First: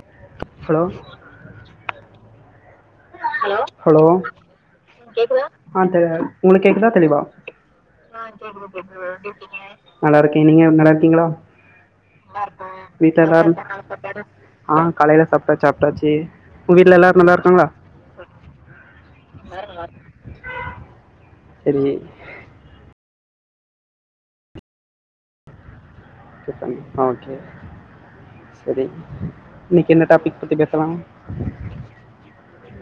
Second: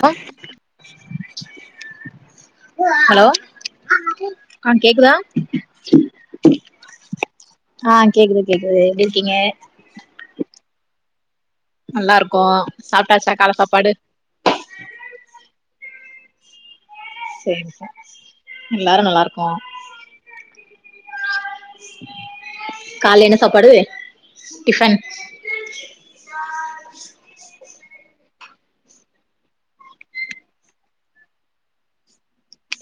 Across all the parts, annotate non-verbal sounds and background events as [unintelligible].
Hello hello hello hello ஆ கேக் உங்களுக்கு கேக்குதா தெளிவா ஆ கேக்குது கேக்குது எப்டி இருக்கீங்க நல்லாருக்கே நீங்க நல்லா இருக்கீங்ளா நல்லா இருக்கோ வீட்ல சாப்ட்டாச்சா எல்லாரு கால சாப்பாடு ஆ காலைல சாப்பிட்டா சாப்ட்டாச்சு, ஒங்க வீட்ல எல்லாரு நல்லா இருக்காங்ளா சேரி சா எல்லாரு நல்லாருக்கோ சேரி கால்ல என்ன சாப்பாடு, டிஃபன் டிஃபன், ஆ ஓகே சரி, இன்னக்கி என்ன டாப்பிக் பத்தி பேசலா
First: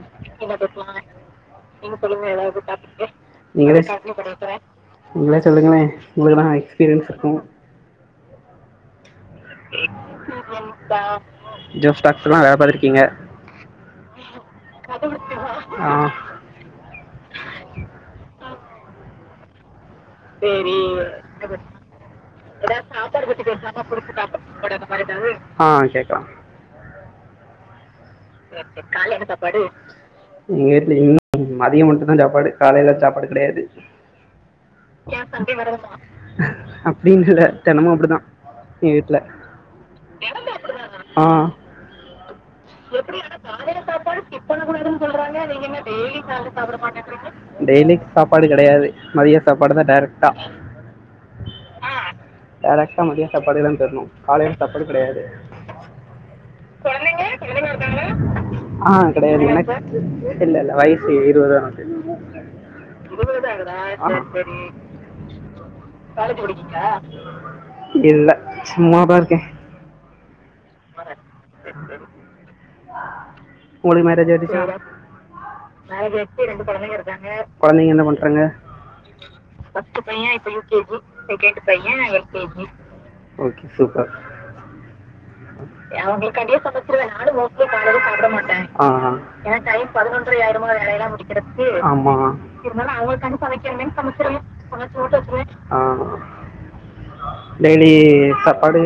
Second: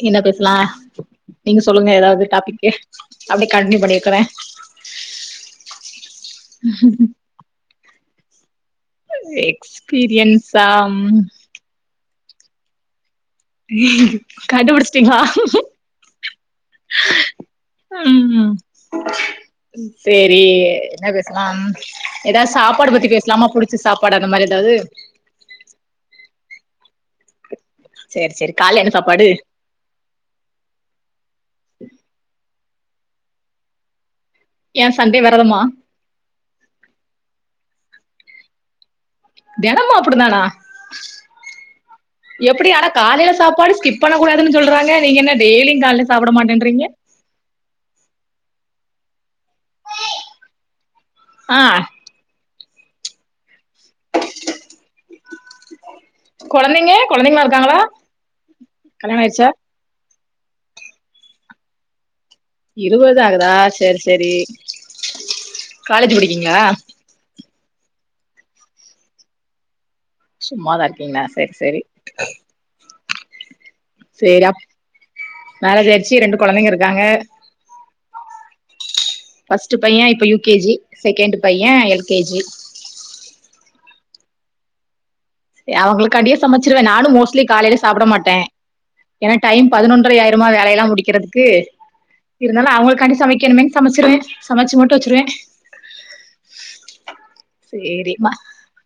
என்ன பேசலா நீங்க சொல்லுங்க ஏதாது டாப்பிக்கு அப்டியே கண்டினியூ நீங்களே பண்ணிக்றே நீங்களே சொல்லுங்களே ஒங்களுக்குதா எக்ஸ்பீரியன்ஸ் இருக்கு எக்ஸ்பீரியன்ஸா ஜோஸ் டாக்ஸ்லா வேல பாத்துருக்கீங்க கண்டுபிடிச்சிட்டீங்ளா ஆ ம் சேரி, என்ன பேசலாம் ஏதாது சாப்பாடு பத்தி பேசலாமா புடிச்ச சாப்பாடு அந்த மாரி எதாவது ஆ கேக்கலா சேரி சேரி, கால்ல என்ன சாப்பாடு எங்க வீட்ல இன்னு மதியம் மட்டுந்தா சாப்பாடு காலைல சாப்பாடு கெடையாது ஏ சண்டே வெரதமா அப்டின்னு இல்ல தெனமு அப்டிதா வீட்ல, தெனமு ஆ எப்டி ஆனா காலைல சாப்பாடு ஸ்கிப் பண்ணகூடாதுன்னு சொல்றாங்க நீங்க என்ன டெய்லியு காலைல சாப்ட மாட்டேன்றீங்க டெய்லி சாப்பாடு கெடையாது மதிய சாப்பாடுதா டேரெக்ட்டா ஆ டேரெக்டா மதிய சாப்பாடுக்குதா தரணு காலைல சாப்பாடு கெடையாது கொழந்தைங்க கொழந்தைங்கலா இருக்காங்ளா ஆ கல்யாணோ கெடையாது ஆயிடுச்சா இல்ல இல்ல வயசு இருவதுதா ஆவுது இருவதுதா ஆகுதா சேரி சேரி காலேஜ் படிக்கீங்களா இல்ல சும்மாதா இருக்கே சும்மாதா இருக்கீங்ளா சேரி சேரி ஒங்ளுக்கு மேரேஜ் சரி ஆயிடுச்சா அப் மேரேஜ் ஆயிடுச்சு ரெண்டு குழந்தைங்க இருக்காங்க கொழந்தைங்க என்ன பண்றாங்க ஃபர்ஸ்ட் ஃபஸ்ட்டு பையன் பைய இப்ப U UKG K G, second second பையன் பைய L LKG K G okay super எ அவங்களுக்காண்டியே சமைச்சிருவே நானு மோஸ்ட்லி காலைல சாப்ட மாட்டே ஆ ஆ ஏனா டைம் பதினொன்டர ஆயிருமா வேலை எல்லா முடிக்கிறதுக்கு இருந்தாலு அவுங்களுக்கான்டி சமைக்கனுமேன்னு சமைச்சிருவே சமைச்சி மட்டு வச்சுருவே ஆ, டெய்லி சரி ம சாப்பாடு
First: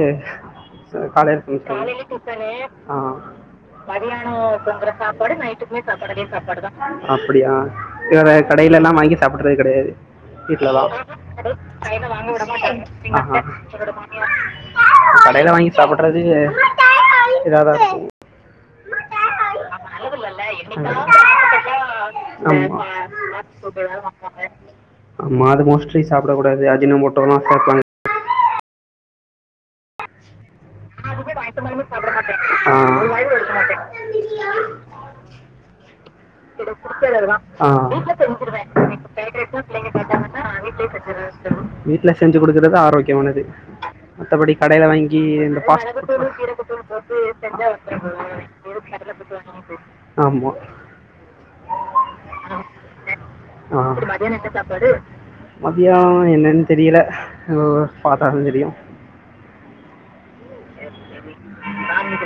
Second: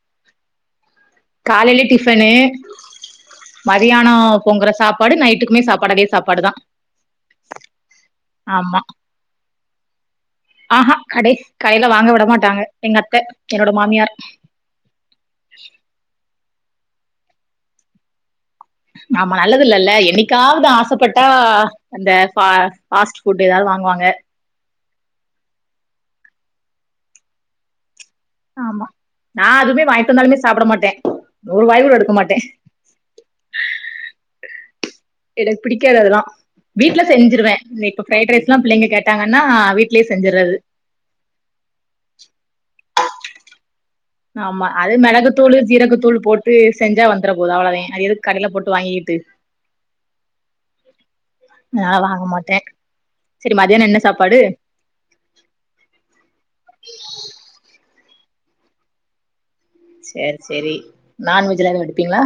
காலேல டிஃபனு மதியானம் பண்ற சாப்பாடு நைட்டுக்குமே சாப்பாடு அதே சாப்பாடு தா வேற ஆமா கடைலல்லா வாங்கி சாப்புடறதே கெடையாது வீட்ல தா ஆஹா கடை கடையில வாங்க விட மாட்டாங்க எங்க அத்த என்னோட மாமியார் கடையில வாங்கி சாப்படறது இதாதா இருக்கும் ஆமா நல்லதுல்லல்ல என்னிக்காவது ஆசப்பட்டா அந்தா பா ஆமா. ஃபாஸ்ட் ஃபுட் எதாது வாங்குவாங்க ஆமா அது மோஸ்ட்லி சாப்டக் கூடாது அஜின மோட்டோலா சேப்பாங்க நா அதுமே வாங்கிட் வந்தாலுமே சாப்ட மாட்டே நா எப்பவுமே எட்டு ஒரு வாய் மணிக்கி கூட எடுக்க மாட்டே சாப்டமாட்டே வயர் வலி [inaudible] மாட்டே எனக்கு பிடிக்காது அதெல்லா வீட்ல செஞ்சுருவே ஆ இப்ப ஃபிரைட் ரைஸ்லா பிள்ளைங்க கேட்டாங்கன்னா வீட்லேயே செஞ்சுறது வீட்ல செஞ்சு குடுக்கறது ஆரோக்கியமானது மத்தபடி ஆமா கடையில அது வாங்கி மிளகுத்தூளு இந்த மெளகு ஜீரகத்தூள் தூளு போட்டு சீரகத்துளு செஞ்சா போட்டு வந்துர போது செஞ்சா அவ்வளதே வந்துறப் அது போது எதுக்கு கடையில போட்டு எதுக்கு கடலே வாங்கிக்கிட்டு போட்டு வாங்கிட்டு ஆமா நா வாங்க மாட்டே சரி மதியான என்ன சாப்பாடு பாடு மத்தியான என்னன் தெரியல உம் பாத்தா தா தெரியும் சேரி சேரி நான்வெஜ்லா எதுவு எடுப்பீங்களா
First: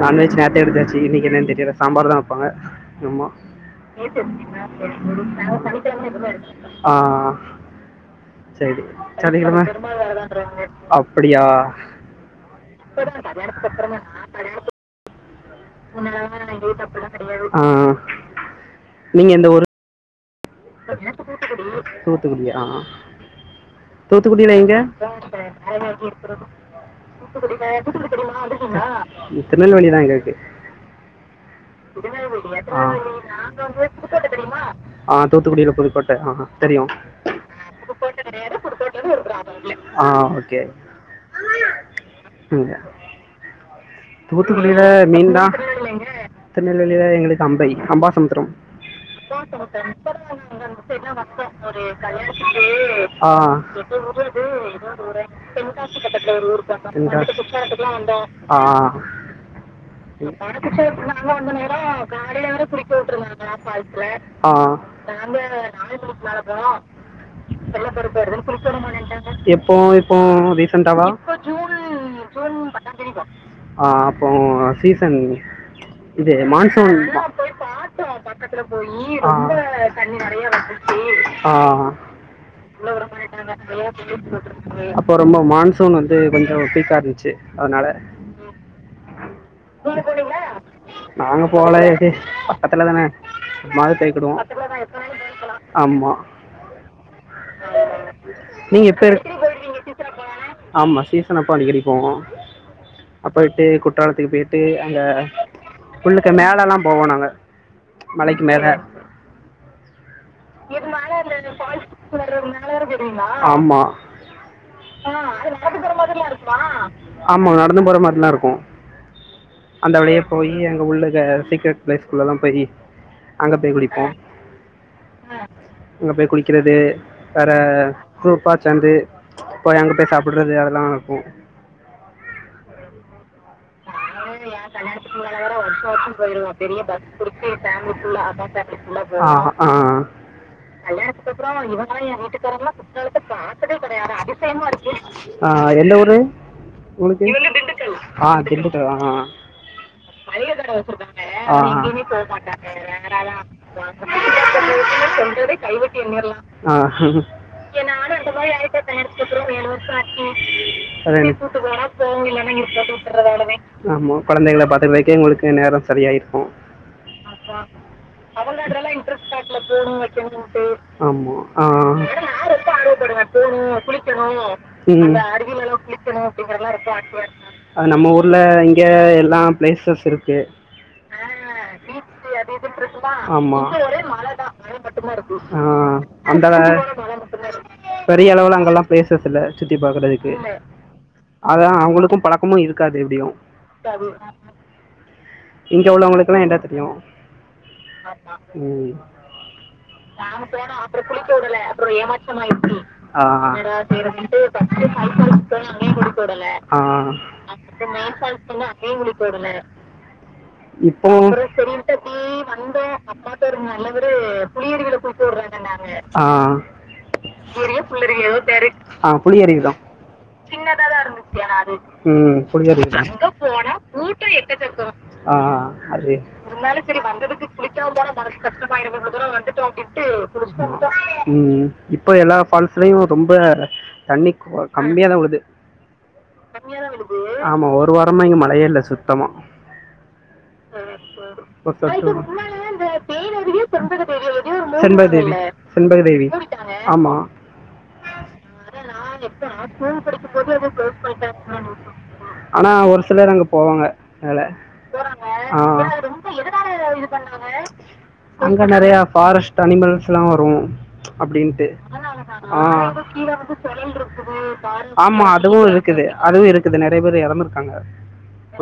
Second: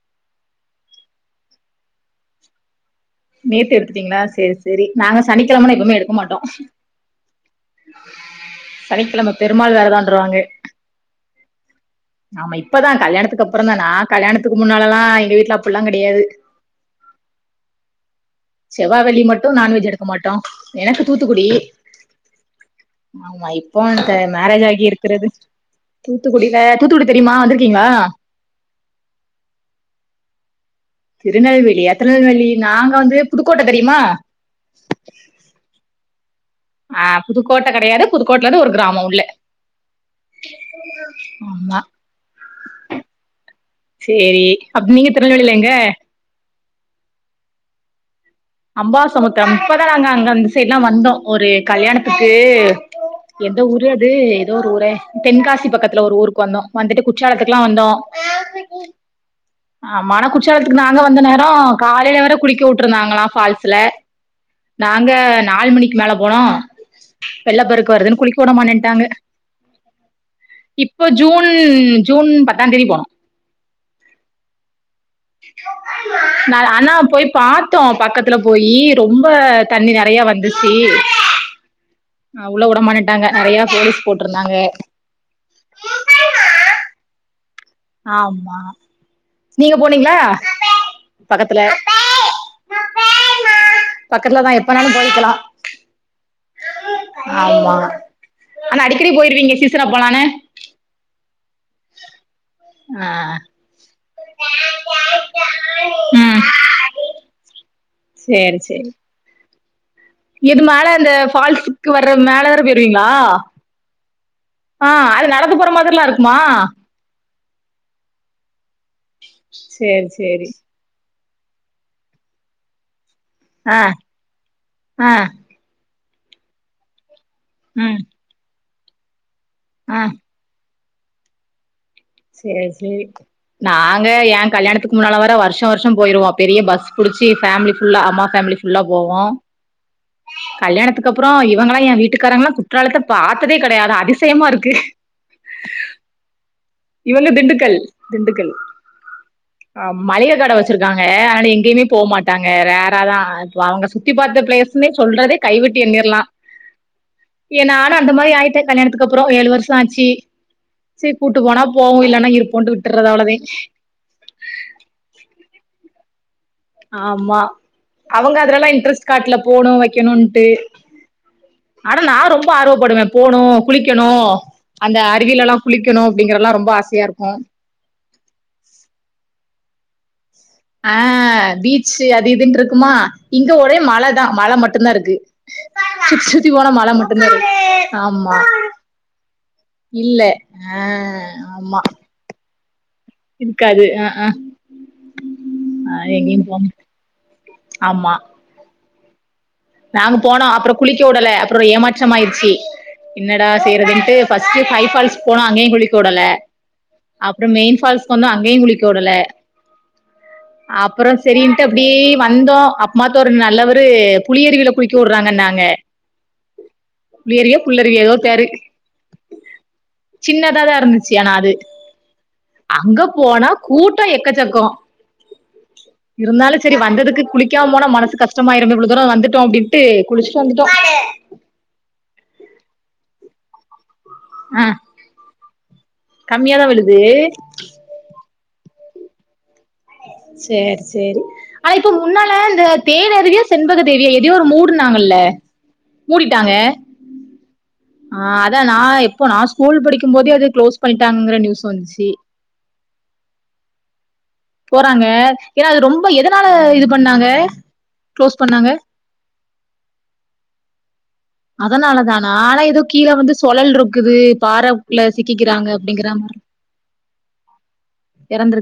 நான்வெஜ் நேத்தே எடுத்தாச்சு இன்னைக்கி என்னன்னு தெரியல சாம்பார் தா வப்பாங்க நேத்து எடுத்துட்டீங்களா சேரி சேரி நாங்க சனிக்கெழமெனா எதுவுமே எடுக்க மாட்டோ ஆ செரி சனிக்கிழம செரிங்கமா பெருமாள் விரதோன்றுவாங்க அப்டி ஆமா இப்பதா கல்யாணத்துக்கு அப்புறந்தா நா கல்யாணத்துக்கு முன்னாலல்லா எங்க வீட்ல அப்புல்லா கெடையாது ஆ செவ்வா வெள்ளி நீங்கள் எந்த மட்டு ஊர் நான்வெஜ் எடுக் க மாட்டோ எனக்கு தூத்துக்குடி தூத்துக்குடியா அ ஆமா இப்போ இந்த தூத்துக்குடியில மேரேஜ் எங்க ஆகி இருக்கிறது தூத்துக்குடியில தூத்துக்குடி தெரியுமா வந்திருக்கீங்களா திருநெல்வேலிதா இங்க இருக்கு திருநெல்வேலியா திருநெல்வேலி நாங்க வந்து புதுக்கோட்ட தெரியுமா தெரியுமா தூத்துக்குடியில புதுக்கோட்ட ஆஹ ஆ புதுக்கோட்ட கெடையாது புதுக்கோட்டையில இருந்து ஒரு கிராமம் உள்ள ஆ ஓகே [inaudible] [unintelligible] சேரி தூத்துக்குடியில அப் நீங்க மீன் தா திருநெல்வேலில எங்க திருநெல்வேலியில எங்களுக்கு அம்பை அம்பாசமுத்தர அம்பாசமுத்திரம் இப்பதா நாங்க அங்க அந்த சைட் எல்லா வந்தோம் ஒரு கல்யாணத்துக்கு எந்த ஆ ஊரு அது எதோ ஒரு ஊரே தென்காசி பக்கத்துல ஒரு ஊருக்கு வந்தோ வந்துட்டு தென்கா குற்றாலத்துக்கெல்லா வந்தோ ஆ ஆமா ஆனா குற்றாலத்துக்கு நாங்க வந்த நேரோ காலையில வர குளிக்க விட்ருந்தாங்களா நா பால்ஸ்ல நாங்க நால் மணிக்கு மேல போனோ வெள்ளப்பெருக்கு வருதுன்னு குளிக்க வுட மாட்டேன்ட்டாங்க எப்போ இப்போ இப்போ ரீசண்டாவா ஜூன் ஜூன் ஜுன் பத்தாந் தேதி பத்தா போனோ தேதிங்கோ ஆ அப்போ சீசன் இது நா ஆனா மான்சூன் போய் பாத்தோ பக்கத்துல த்துல போயி ரொம்ப தண்ணி நெறைய நெறையா வந்திருச்சி ஆ உள்ள வுடமாட்டேண்டாங்க நெறைய போலீஸ் போட்ருந்தாங்க அப்போ ரொம்ப மான்சூன் வந்து கொஞ்ச பீக்கா இருந்துச்சு அதனால ஆமா நீங்க போனீங்ளா நாங்க போல இது பக்கத்துல தானே எப்பநாளு போய்கிருவோ பக்கத்துலதா எப்பனாலு ஆம்மா ஆம்மா ஆனா அடிக்கடி போயிருவீங்க சீசனா போலானு ஆமா சீசன் அப்ப அடிக்கடி போவோ ஆ ட்டு குற்றாலத்துக்கு போயிட்டு அங்க உள்ளுக்கு ம் மேல எல்லா போவோ நாங்க மலைக்கு சேரி மேல சேரி இது மேல இந்த ஃபால்ஸுக்கு வர்ற மேல வேற போயிருவீங்களா ஆம்மா ஆ அது நடந்து போற மாதிரிலா இருக்குமா ஆமா நடந்து போற மாரி நல்லாஇருக்கு அந்த சேரி வழியே சேரி போயி எங்க உள்ள சீக்ரட் பிளேஸ் உள்ளலா போயி அங்க போயி ஆ குளிப்போ ஆ அங்க போய் குளிக்கிறது வேற ம் குரூப்பா சேந்து போயி அங்க ஆ போயி சாப்பிடுறது அதெல்லா சேரி சேரி நாங்க ஏ கல்யாணத்துக்கு முன்னால வர வருஷோ வருஷோ போயிருவோ பெரிய பஸ் புடிச்சி ஃபேமிலி ஃபுல்லா அம்மா பேமிலி ஆ ஆ கல்யாணத்துக்கு அப்றோ இவங்களா ஏ வீட்டுக்காரங்கல்லா குற்றாலத்த பாத்ததே கெடையாது அதிசயமா இருக்கு ஆ எந்த ஊரு இவங்க திண்டுக்கல் ஆ திண்டுக்கல் தா ஆ ஆ மளிக கட நெறையா தடவ வச்சிருக்காங்க வந்துருகே அதனால அங்க எங்கேயுமே போ எங்கயுமே மாட்டாங்க போமாட்டேங்க ரேராதா இப்ப அவங்க சுத்தி பாத்த பிளேஸ்ன்னே சொல்றதே [unintelligible] கைவிட்டு கைவேட்டி எண்ணிரலா நேர்லதா ஏ நானு அந்த மாரி ஆயிட்ட தா எடுத்துடுறோ ஏழு வருஷோ ஆச்சு சேரி கூட்டு போனா போவோ போனு இல்லன்னா இல்லனா இருக் இருப்போன்ட்டு விட்டுறது க்கின்ற அவ்ளதே வேலதே ஆம்மா கொழந்தைகள பாத்துக்கிடதுக்கே உங்ளுக்கு நேரம் சரியாயிருக்கு ஆம்மா அவங்க அதுலெல்லா இன்ட்ரெஸ்ட் காட்ல போணு வைக்கணுன்ட்டு ஆமாம் ஆ ஆனா நா ரொம்ப ஆர்வப்படுவே போணு குளிக்கணு அந்த ம் அருவியிலலா குளிக்கணு அப்பிடிங்கிறெல்லா ரொம்ப ஆசையாருக்கு அது நம்ம ஊர்ல இங்க எல்லா பிளேசஸ் இருக்கு அ பீச்சு அது இதுன்ட்டிருக்குமா இங்க ஒரே மல தா மல மட்டுந்தா இருக்கு ஆ சுத்தி சுத்தி போனா மழ மட்டுந்தா [unintelligible] இருக்கு பெரிய ஆமா அளவுல அங்கெல்லா ஃபிளேசஸ் இல்ல சுத்தி இல்ல பாக்கறதுக்கு ஆ அதா ஆமா அவங்ளுக்கு பழக்கமு இருக் காது எப்டியு இருக்காது ஆ இங்க ஆ உள்ளவுங்ளுக்கு எங்கேயு எல்லா போ என்னா தெர்யு ஆமா நாங்க போனோ அப்றோ குளிக்க உடல அப்றோ ஏமாற்றம் ஆயிருச்சு ஆ என்னடா செய்யறதுன்ட்டு ஃபஸ்டு ஃபைபால்ஸ் போனா அங்கேயு குளிக்க உடல அப்றோ மெயின் ஃபால்ஸ் போனா அங்கேயு குளிக்க உடல சரின்ட்டு அப்டே வந்தோ அப்பாத்த ஒரு நல்லவரு இது புலியறுவில குளிக்க வுடுறேனாங்க புளியருவியோ புள்ளருவியோ ஏதோ பேரு ஆ புளி அருவிதா சின்னதாதா இருந்துச்சு ஆனா அது அங்க போனா கூட்டோ எக்கசக்கோ இருந்தாலு செரி வந்ததுக்கு குளிக்காம போனா மனசு கஷ்டமாயிருமே இவ்ளோ தூரம் வந் துட்டோ அப்டின்ட்டு குளிச்சிட்டு வந்துட்டோ ம் இப்போ எல்லா ஃபால்ஸ்லயும் ரொம்ப தண்ணி ஆ க கம்மியா தா உழுது கம்மியா தா விழுது ஆமா ஒரு வாரமா இங்க மழையே இல்ல சுத்தமா சேரி சேரி ஆனா இப்ப முன்னால இந்த தேனருவியோ செண்பக தேவியே எதையோ ஒரு மூடுனாங்க இல்ல மூடிட்டாங்க ஆமா ஆ அதா நா எப்போ நா ஸ்கூல் படிக்கமோதே அது க்ளோஸ் பண்ணிட்டாங்கங்கிற நியூஸ் வந்துச்சி ஆனா ஒரு சிலர் அங்க போவாங்க அதுல போறாங்க ஆ ஏனா அது ரொம்ப எதனால இது பண்ணாங்க க்ளோஸ் அங்க பண்ணாங்க நறையா ஃபாரஸ்ட்டு அனிமல்ஸ்லா வரும் அப்டின்ட்டு அதனாலதானா ஆனா ஆ ஏதோ நான் எதோ கீழ வந்து இருந்து சொழல் செலல் இருக்குது ட்ரிப்புது பாறைக்குள்ள [unintelligible] ஆமா சிக்கிக்கிறாங்க அதுவும் இருக்குது அப்படிங்கிற அதுவும் இருக்குது நறையா பேர் எறந்துருக்காங்க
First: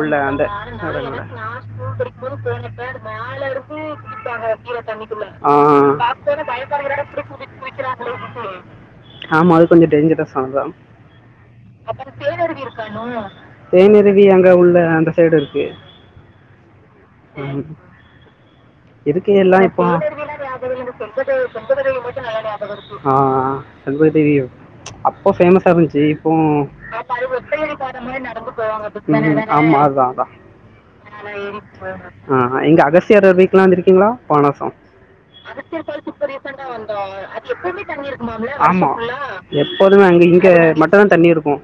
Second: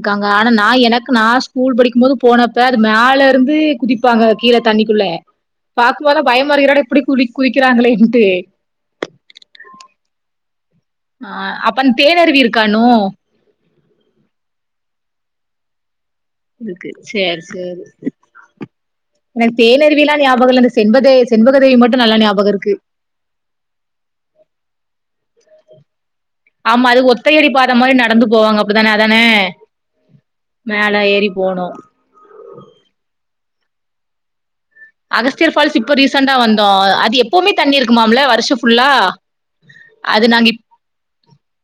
உள்ள அந்த ஆனா நா எனக்கு நா ஸ்கூல் படிக்கும் போது போனப்ப அது மேல இருந்து குதிப் குதிப்பாங்க கீழ தண்ணிக்குள்ள ஆ ஆ பேக் சைடு பயமா இருக்கு டயட் என்னடா அடிக்கிற இப்டி அப்டே குதி குளிக்கிறாங்களே குதிக்கிறாங்களேன்ட்டு [unintelligible] ஆமா அது கொஞ்சம் டேஞ்சரஸ் ஆனதா ஆ அப்பன் தேனருவி இருக்கா இன்னும் தேனருவி அங்க உள்ள அந்த சைடு இருக்கு இருக்கு சேரி ம். சேரி இருக்கு எனக்கு எல்லா இப்போ தேனருவிலா ஞாபகயில்ல அந்த செண்பக செண்பகருவி மட்டு நல்லா ஞாபகம் இருக்கு ஆ ஆ செண்பக தெரியும் அப்போ ஃபேமஸா இருந்திச்சி இப்பவு ம் ஆ பாரு ஒத்தையடி பாத மாரி நடந்து போவாங்க [unintelligible] தான அதான ஆமா அதா அதா மேல ஏறி போனு ஆ ஆ இங்க அகஸ்சியரு அருவிக்லா வந்துருக்கீங்ளா பாவனாசோ அகஸ்தியர் ஃபால்ஸ் இப்போ ரிஸ்க் ஆ ரிஸ்டியல் பால்ஸ் இப்ப ரீசண்ட்டா வந்தோ அது எப்பயுமே தண்ணி இருக்குமாமில்ல ஆமா வருஷோ ஃபுல்லா எப்போதுமே அங்க அது இங்க நாங்க இப் மட்டுந்தா தண்ணி இருக்கும்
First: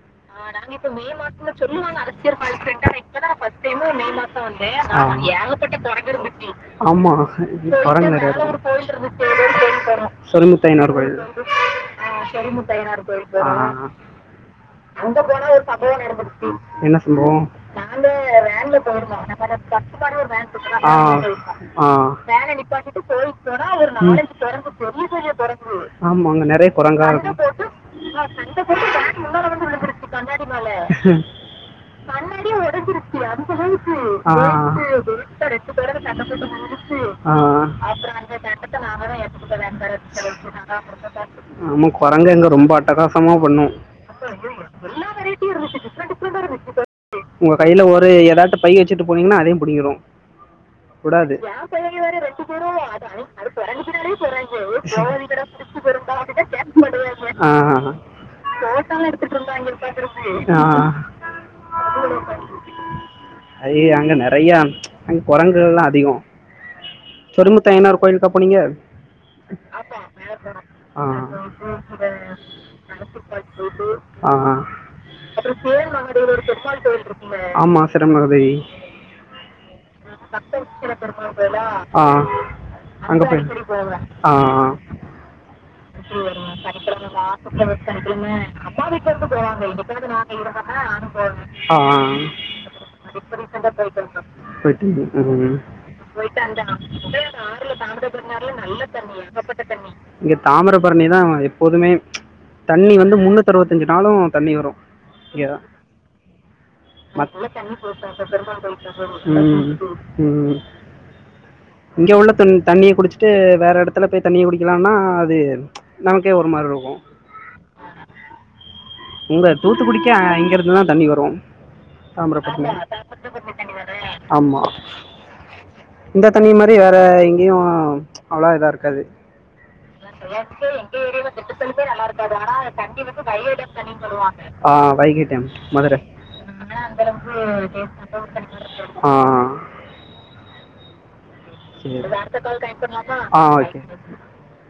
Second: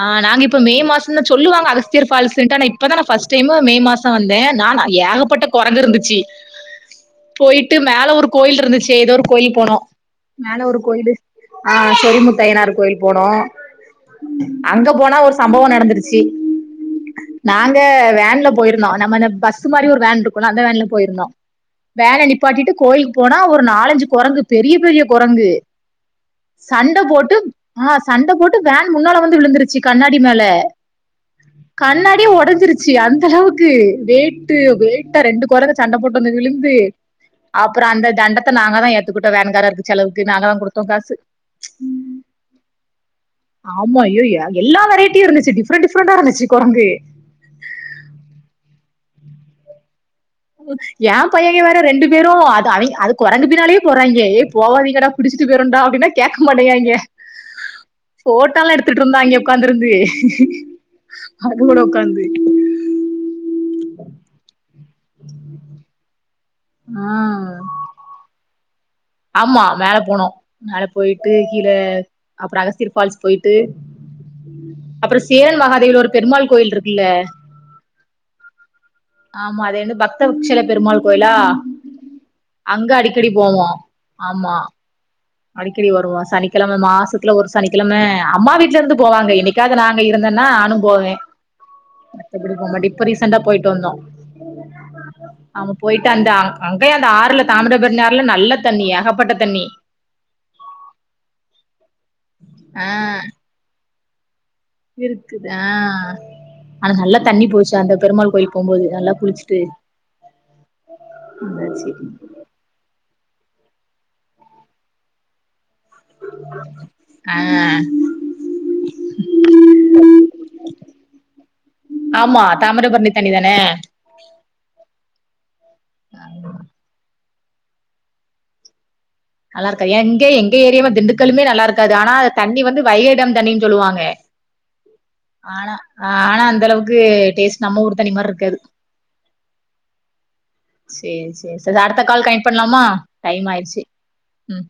ஆ நாங்க இப்போ மே மாசன்னு சொல்லுவாங்க அகஸ்தியர் பால்ஸ்ன்ட்டு ஆனா இப்பதா நா ஃபஸ்ட்டைமு மே மா சோ வந்தே நானா ஏகப்பட்ட கொரங்கு இருந்துச்சி ஆமா கொரங்கு நறையா இருக்கும் மேல ஒரு கோயில் இருந்துச்சு. ஏதோ ஒரு கோயில் இருந்துச்சே போனோம். [inaudible] மேல சொரிமுத்து ஒரு ஐயனார் கோயிலு கோயில் ஆ சொரிமுத்து ஐயனார் கோயில் போயிருந்தோம் ஆ ஆ அங்க போனா ஒரு சம்பவோ நடந்துரிச்சி என்ன சம்பவோம் நாங்க வேன்ல போயிருந்தோ பஸ்ஸு மாரி ஒரு வேன் இருக்குல்ல அந்த வேன்ல போயிருந்தோ ஆ வேன நிப்பாட்டிட்டு கோயிலுக்கு போனா ஒரு நாலஞ்சி கொரங்கு பெரிய பெரிய கொரங்கு ஆமா அங்க நிறைய சண்ட குரங்கா இருக்கும் போட்டு ஆ சண்ட போட்டு வேன் முன்னால வந்து விழுந்திருச்சி கண்ணாடி மேல ம் கண்ணாடி ஒடஞ்சிருச்சி அந்த அளவுக்கு ஆ. வேட்டு வேட்டா ரண்டு கொரங்கு சண்ட போட்டு வந்து விழுந்து ஆ ஆ அப்புற அப்புறம் அந்த தண்டத்த தெண்டத்த நாங்க தா ஏத்துக்கிட்டோ ஏத்துக்கிட்டோம் வேன் வேன்காரருக்கு காரர் செலவுக்கு செலவு நாங்க தா சொன்னாங்க குடுத்தோ காசு அப்புறந்தா ஆமா கொரங்கு அங்க ரொம்ப அட்டகாசமா பண்ணும் ஆமா ஐயோ எ எல்லா வெரைட்டியு இருந்துச்சி டிஃப்ரண்ட் டிப்ரண்ட்டா இருந்துச்சி கொரங்கு உங்க கைல ஒரு எதாட்டு பை வச்சிட்டு போனீங்கினா அதயு புடிங்கிரு யா பையங்க வேற ரெண்டு பேரும் அது அவிங் அது கொரங்கு பின்னாலே போறாங்கே ஏ போவாதீங்கடா புடிச்சிட்டு போயிருண்டா அப்டின்னா ஆ ஆ போட்டாலா எடுத்துட்டு இருந்தாங்க உக்காந்துருந்து அது கூட உக்காந்து ஐய்யய அங்க நெறயா அங்க கொரங்குகல்லா அதிகம் ஆங்க ஐயனார் கோயிலுக்கா போனீங்க ஆமா மேல போனோ மேல ஆ போயிட்டு கீழ அப்புறோ அகஸ்தியர் ஃபால்ஸ் போயிட்டு டூடு சேரன் அப்றோ [unintelligible] மகாதேவில ஒரு நாங்க இருக்கிற இடத்துல கோயில் பெருமாள் இருக்குல்ல கோயில்ருக்கும்ண்ணே ஆமா சிருமதி ஆமா அது என்ன பக்த விட்சல பெருமாள் கோயிலா ஆ அங்க அடிக்கடி போய் போவோ ஆ ஆமா ஆ அடிக்கடி வருவோ சனிக்கெழம மாசத்துல ஒரு சனிக்கெழம அம்மா வீட் டுல இருந்து போவாங்க என்னைக்காது நா அங்க இருந்தேன்னா நானு போவே ஆ மத்தபடி போமாட்டே இப் இப்ப ரீசன்டா போயிட்டு வந்தோ போயிட்டு ம் ஆமா போயிட்டு அந்த அங் அங்கயே அந்த ஆறுலத் தாமிரபரணி ஆறுல நல்ல தண்ணி ஏகப்பட்ட தண்ணி இங்க தாமர பரணிதா எப்போதுமே ம்ச் ஆ தண்ணி வந்து முன்னூத்தி அறுபத்தஞ்சி நாளு தண்ணி வரு இருக்குது ஆ ஆனா நல்லா ம் தண்ணி போச்சு அந்த பெருமாள் கோயில் போம்போது நல்லா குளிச்சுட்டு ம் அதா சேர் இங்க உள்ள தண் தண்ணிய குடிச்சி ட்டு வேற எடத்துல போய் தண்ணிய குடிக்கலான்னா அது ம்ச் நமக்கே ஒரு மார்ருக்கு ஆ உங்க தூத்துக்குடிக்கே அ இங்க இருந்து தா தண்ணி வரு ஆமா தாமிரபரணி தண்ணி தான ஆமா இந்த தண்ணி மாரி வேற எங்கேயு ம்ச் அவ்ளோ இதா இருக்காது நல்லாருக்கா எங்க எங்க ஏரியா திண்டுக்கலுமே நல்லா இருக்கா ஆனா தண்ணி வந்துப் வயடம் தண்ணின்னு சொல்லுவாங்க ஆ, வைகை டேம் ஆனா மதுரை ஆனா அந்த அளவுக்கு டேஸ்ட் நம்ம ஊருத் தண்ணி மார்ருக்காது ஆஆ செரி செரி செர் சரி அடுத்த கால் கனெக்ட் பண்ணலாமா ஆ டைம் ஆயிடுச்சு ஓகே ம்